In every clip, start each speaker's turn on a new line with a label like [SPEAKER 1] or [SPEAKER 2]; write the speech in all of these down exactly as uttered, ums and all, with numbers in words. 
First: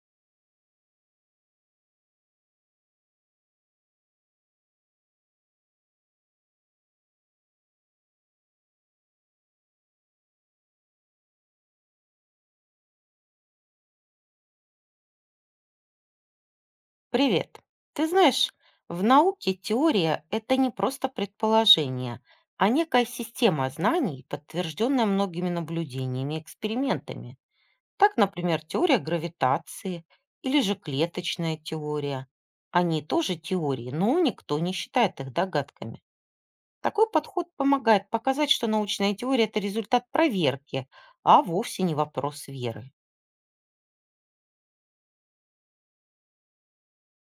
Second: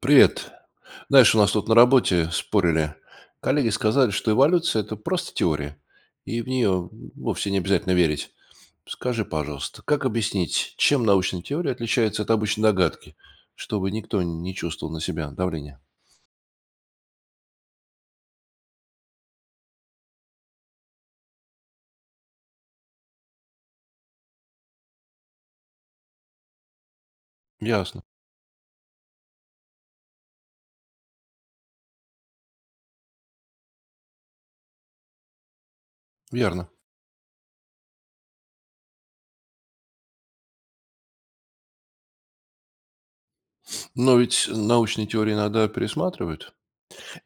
[SPEAKER 1] Привет. Знаешь, у нас тут на работе спорили. Коллеги сказали, что эволюция– это просто теория, и в нее вовсе не обязательно верить. Скажи, пожалуйста, как объяснить, чем научная теория отличается от обычной догадки, чтобы никто не чувствовал на себя давления?
[SPEAKER 2] Привет. Ты знаешь, в науке теория– это не просто предположение, а некая система знаний, подтвержденная многими наблюдениями и экспериментами.
[SPEAKER 1] Ясно.
[SPEAKER 2] Так, например, теория гравитации или же клеточная теория. Они тоже теории, но никто не считает их догадками.
[SPEAKER 1] Верно.
[SPEAKER 2] Такой подход помогает показать, что научная теория– это результат проверки, а вовсе не вопрос веры.
[SPEAKER 1] Но ведь научные теории иногда пересматривают.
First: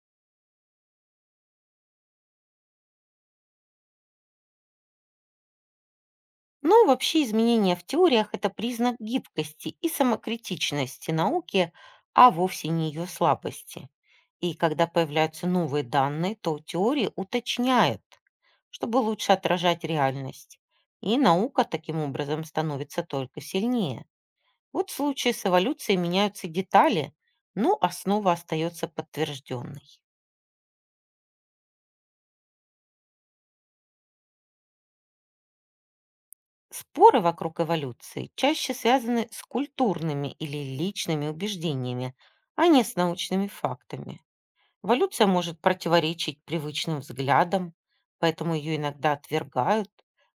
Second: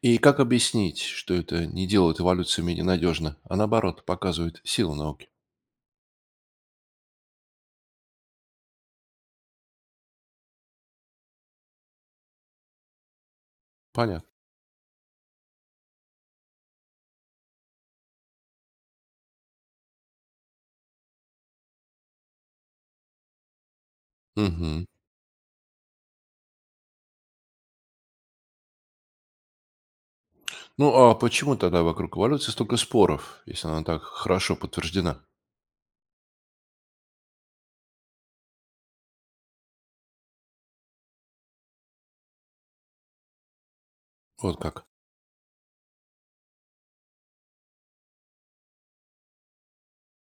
[SPEAKER 1] И как объяснить, что это не делает эволюцию менее надежно, а наоборот, показывает силу науки?
[SPEAKER 2] Но вообще изменения в теориях– это признак гибкости и самокритичности науки, а вовсе не ее слабости.
[SPEAKER 1] Понятно.
[SPEAKER 2] И когда появляются новые данные, то теории уточняют, чтобы лучше отражать реальность. И наука таким образом становится только сильнее.
[SPEAKER 1] Угу.
[SPEAKER 2] Вот в случае с эволюцией меняются детали, но основа остается подтвержденной.
[SPEAKER 1] Ну, а почему тогда вокруг эволюции столько споров, если она так хорошо подтверждена?
[SPEAKER 2] Споры вокруг эволюции чаще связаны с культурными или личными убеждениями, а не с научными фактами.
[SPEAKER 1] Вот как.
[SPEAKER 2] Эволюция может противоречить привычным взглядам, поэтому ее иногда отвергают,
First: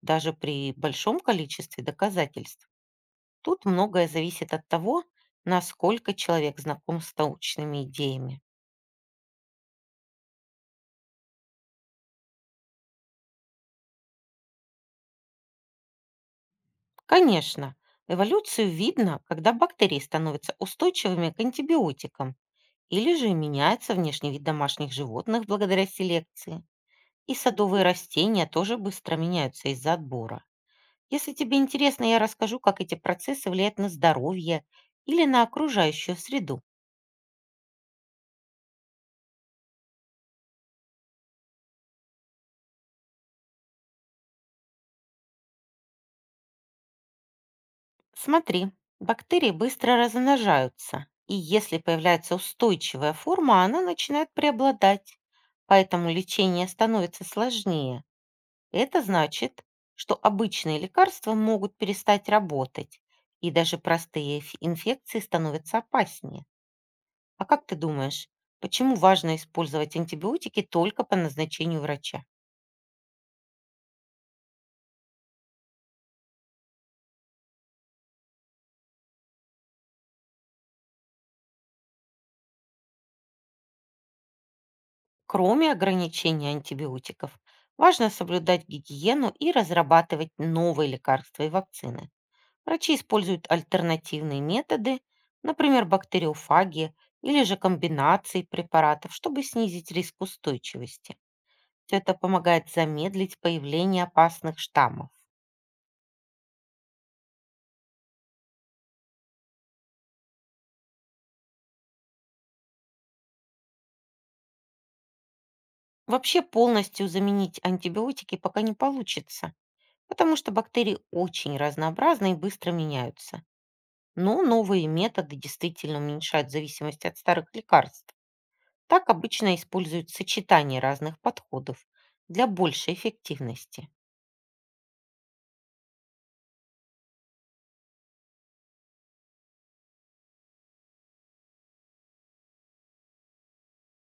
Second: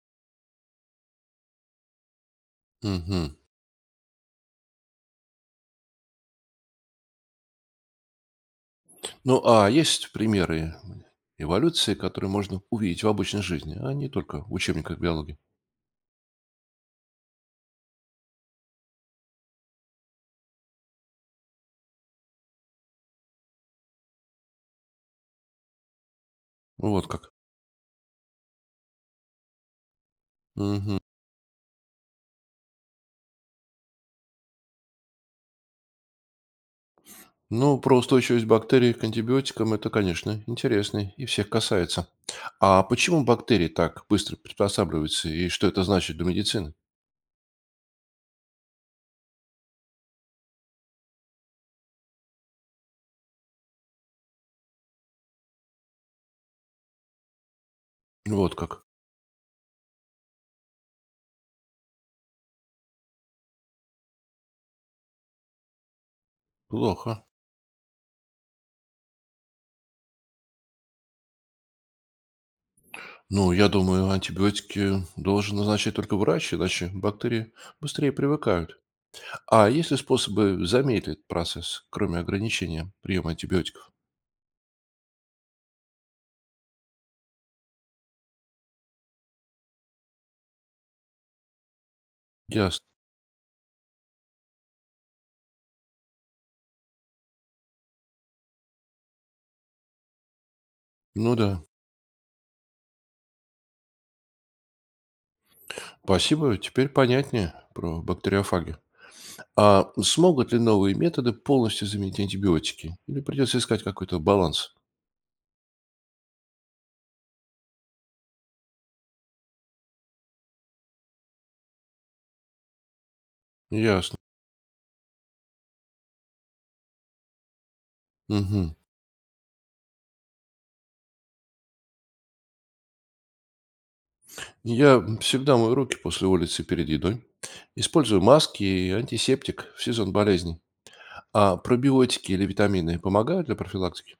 [SPEAKER 2] даже при большом количестве доказательств.
[SPEAKER 1] Мгм.
[SPEAKER 2] Тут многое зависит от того, насколько человек знаком с научными идеями.
[SPEAKER 1] Ну, а есть примеры эволюции, которые можно увидеть в обычной жизни, а не только в учебниках биологии?
[SPEAKER 2] Конечно, эволюцию видно, когда бактерии становятся устойчивыми к антибиотикам. Или же меняется внешний вид домашних животных благодаря селекции.
[SPEAKER 1] Вот
[SPEAKER 2] И
[SPEAKER 1] как.
[SPEAKER 2] садовые растения тоже быстро меняются из-за отбора.
[SPEAKER 1] Мгм.
[SPEAKER 2] Если тебе интересно, я расскажу, как эти процессы влияют на здоровье или на окружающую среду.
[SPEAKER 1] Ну, про устойчивость бактерий к антибиотикам это, конечно, интересно и всех касается. А почему бактерии так быстро приспосабливаются и что это значит для медицины?
[SPEAKER 2] Смотри, бактерии быстро размножаются, и если появляется устойчивая форма, она начинает преобладать. Поэтому лечение становится сложнее.
[SPEAKER 1] Вот как.
[SPEAKER 2] Это значит, что обычные лекарства могут перестать работать, и даже простые эф- инфекции становятся опаснее.
[SPEAKER 1] Плохо.
[SPEAKER 2] А как ты думаешь, почему важно использовать антибиотики только по назначению врача?
[SPEAKER 1] Ну, я думаю, антибиотики должен назначать только врач, иначе бактерии быстрее привыкают. А есть ли способы замедлить процесс, кроме ограничения приема антибиотиков?
[SPEAKER 2] Кроме ограничения антибиотиков, важно соблюдать гигиену и разрабатывать новые лекарства и вакцины.
[SPEAKER 1] Ясно.
[SPEAKER 2] Врачи используют альтернативные методы, например, бактериофаги или же комбинации препаратов, чтобы снизить риск устойчивости.
[SPEAKER 1] Ну да.
[SPEAKER 2] Всё это помогает замедлить появление опасных штаммов.
[SPEAKER 1] Спасибо, теперь понятнее про бактериофаги. А смогут ли новые методы полностью заменить антибиотики? Или придется искать какой-то баланс?
[SPEAKER 2] Вообще полностью заменить антибиотики пока не получится, потому что бактерии очень разнообразны и быстро меняются.
[SPEAKER 1] Ясно.
[SPEAKER 2] Но новые методы действительно уменьшают зависимость от старых лекарств.
[SPEAKER 1] Мгм.
[SPEAKER 2] Так обычно используют сочетание разных подходов для большей эффективности.
[SPEAKER 1] Я всегда мою руки после улицы перед едой. Использую маски и антисептик в сезон болезней. А пробиотики или витамины помогают для профилактики?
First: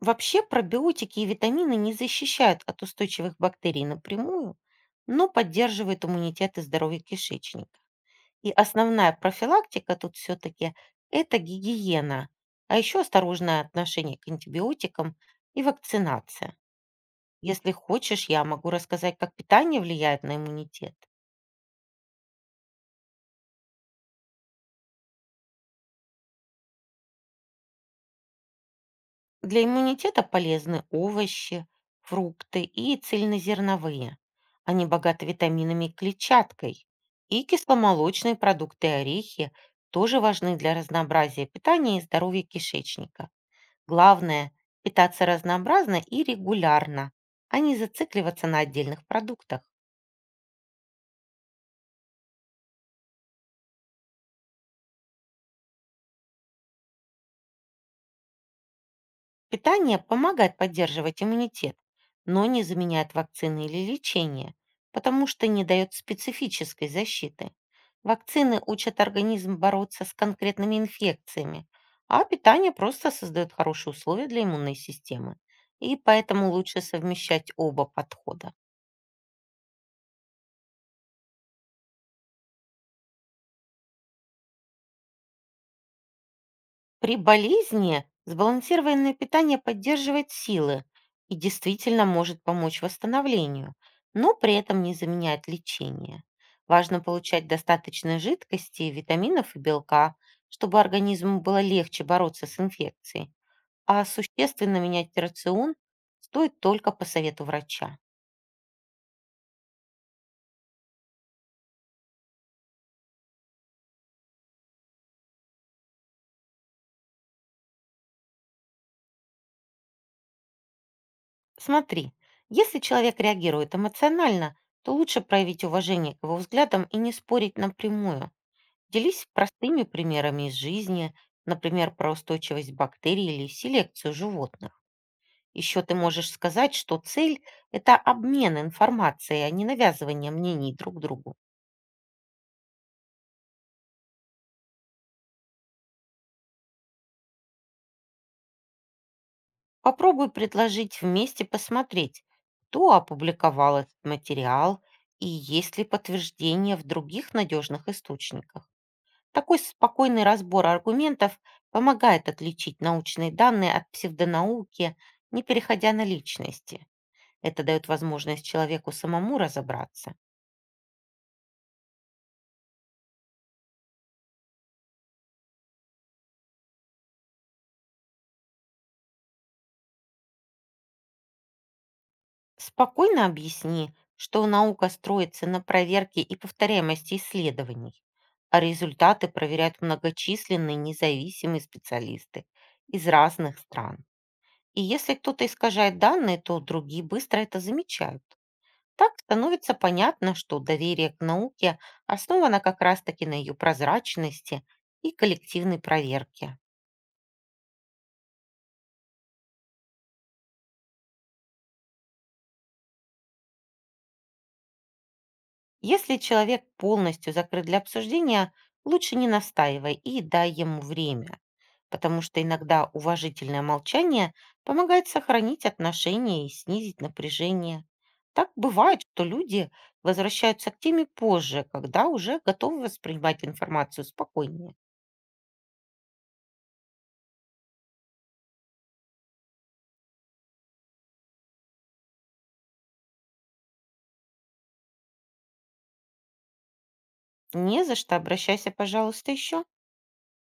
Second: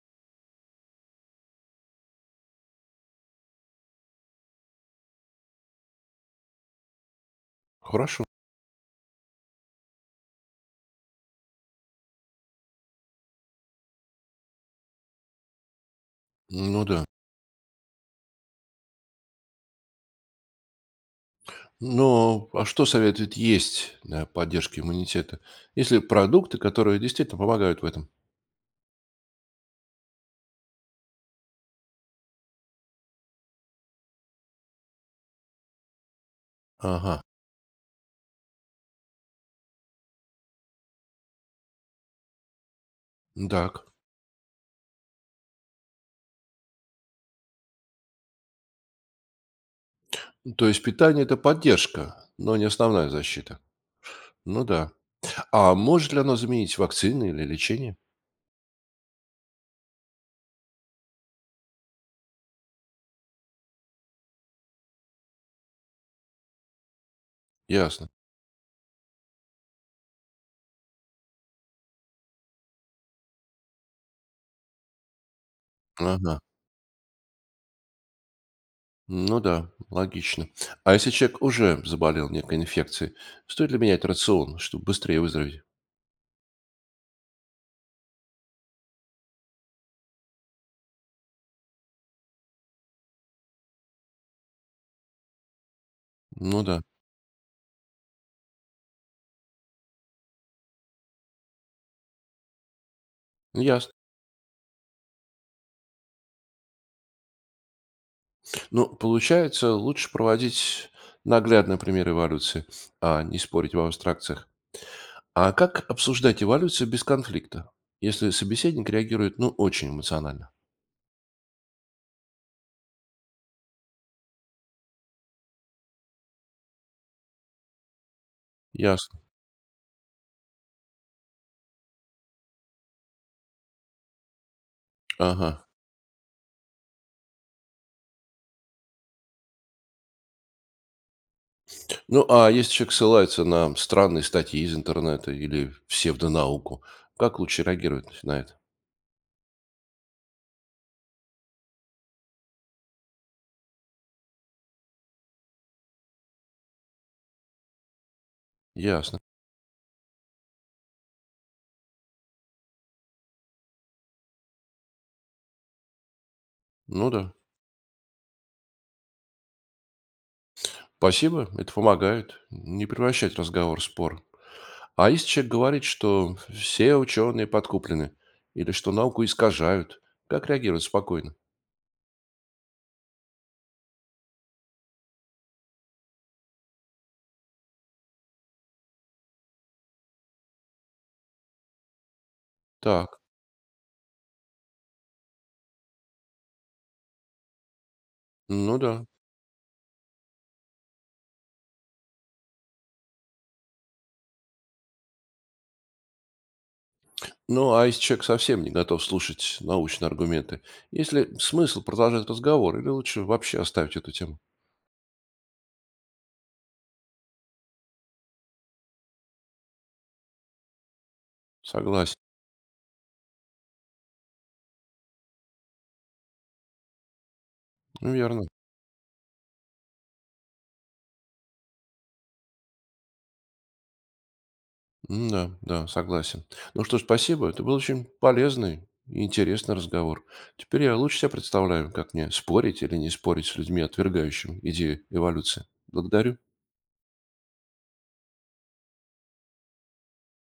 [SPEAKER 2] Вообще пробиотики и витамины не защищают от устойчивых бактерий напрямую, но поддерживают иммунитет и здоровье кишечника.
[SPEAKER 1] Хорошо.
[SPEAKER 2] И основная профилактика тут все-таки– это гигиена, а еще осторожное отношение к антибиотикам и вакцинация.
[SPEAKER 1] Ну да.
[SPEAKER 2] Если хочешь, я могу рассказать, как питание влияет на иммунитет.
[SPEAKER 1] Но а что советует есть для поддержки иммунитета? Если продукты, которые действительно помогают в этом?
[SPEAKER 2] Для иммунитета полезны овощи, фрукты и цельнозерновые. Они богаты витаминами и клетчаткой.
[SPEAKER 1] Ага.
[SPEAKER 2] И кисломолочные продукты и орехи тоже важны для разнообразия питания и здоровья кишечника.
[SPEAKER 1] Так.
[SPEAKER 2] Главное– питаться разнообразно и регулярно, а не зацикливаться на отдельных продуктах.
[SPEAKER 1] То есть питание– это поддержка, но не основная защита. Ну да. А может ли оно заменить вакцины или лечение?
[SPEAKER 2] Питание помогает поддерживать иммунитет, но не заменяет вакцины или лечение, потому что не дает специфической защиты.
[SPEAKER 1] Ясно.
[SPEAKER 2] Вакцины учат организм бороться с конкретными инфекциями, а питание просто создает хорошие условия для иммунной системы. И
[SPEAKER 1] Ага.
[SPEAKER 2] поэтому лучше совмещать оба подхода.
[SPEAKER 1] Ну да, логично. А если человек уже заболел некой инфекцией, стоит ли менять рацион, чтобы быстрее выздороветь?
[SPEAKER 2] При болезни сбалансированное питание поддерживает силы и действительно может помочь восстановлению, но при этом не заменяет лечение.
[SPEAKER 1] Ну да.
[SPEAKER 2] Важно получать достаточно жидкости, витаминов и белка, чтобы организму было легче бороться с инфекцией,
[SPEAKER 1] Ясно.
[SPEAKER 2] а существенно менять рацион стоит только по совету врача.
[SPEAKER 1] Ну, получается, лучше проводить наглядные примеры эволюции, а не спорить в абстракциях. А как обсуждать эволюцию без конфликта, если собеседник реагирует, ну, очень эмоционально?
[SPEAKER 2] Смотри, если человек реагирует эмоционально, то лучше проявить уважение к его взглядам и не спорить напрямую.
[SPEAKER 1] Ясно.
[SPEAKER 2] Делись простыми примерами из жизни, например, про устойчивость бактерий или селекцию животных.
[SPEAKER 1] Ага.
[SPEAKER 2] Еще ты можешь сказать, что цель– это обмен информацией, а не навязывание мнений друг другу.
[SPEAKER 1] Ну, а если человек ссылается на странные статьи из интернета или псевдонауку, как лучше реагировать на это?
[SPEAKER 2] Попробуй предложить вместе посмотреть, кто опубликовал этот материал и есть ли подтверждение в других надежных источниках.
[SPEAKER 1] Ясно.
[SPEAKER 2] Такой спокойный разбор аргументов помогает отличить научные данные от псевдонауки, не переходя на личности.
[SPEAKER 1] Ну да.
[SPEAKER 2] Это дает возможность человеку самому разобраться.
[SPEAKER 1] Спасибо, это помогает не превращать разговор в спор. А если человек говорит, что все ученые подкуплены или что науку искажают, как реагировать спокойно?
[SPEAKER 2] Спокойно объясни, что наука строится на проверке и повторяемости исследований, а результаты проверяют многочисленные независимые специалисты из
[SPEAKER 1] Так,
[SPEAKER 2] разных стран. И если кто-то искажает данные, то другие быстро это замечают.
[SPEAKER 1] ну да.
[SPEAKER 2] Так становится понятно, что доверие к науке основано как раз-таки на ее прозрачности и коллективной проверке.
[SPEAKER 1] Ну, а если человек совсем не готов слушать научные аргументы, есть ли смысл продолжать разговор или лучше вообще оставить эту тему?
[SPEAKER 2] Если человек полностью закрыт для обсуждения, лучше не настаивай и дай ему время,
[SPEAKER 1] Согласен.
[SPEAKER 2] потому что иногда уважительное молчание помогает сохранить отношения и снизить напряжение.
[SPEAKER 1] Ну, верно.
[SPEAKER 2] Так бывает, что люди возвращаются к теме позже, когда уже готовы воспринимать информацию спокойнее.
[SPEAKER 1] М, Да, да, согласен. Ну что ж, спасибо. Это был очень полезный и интересный разговор. Теперь я лучше себя представляю, как мне спорить или не спорить с людьми, отвергающими идею эволюции. Благодарю.
[SPEAKER 2] Не за что, обращайся, пожалуйста, еще.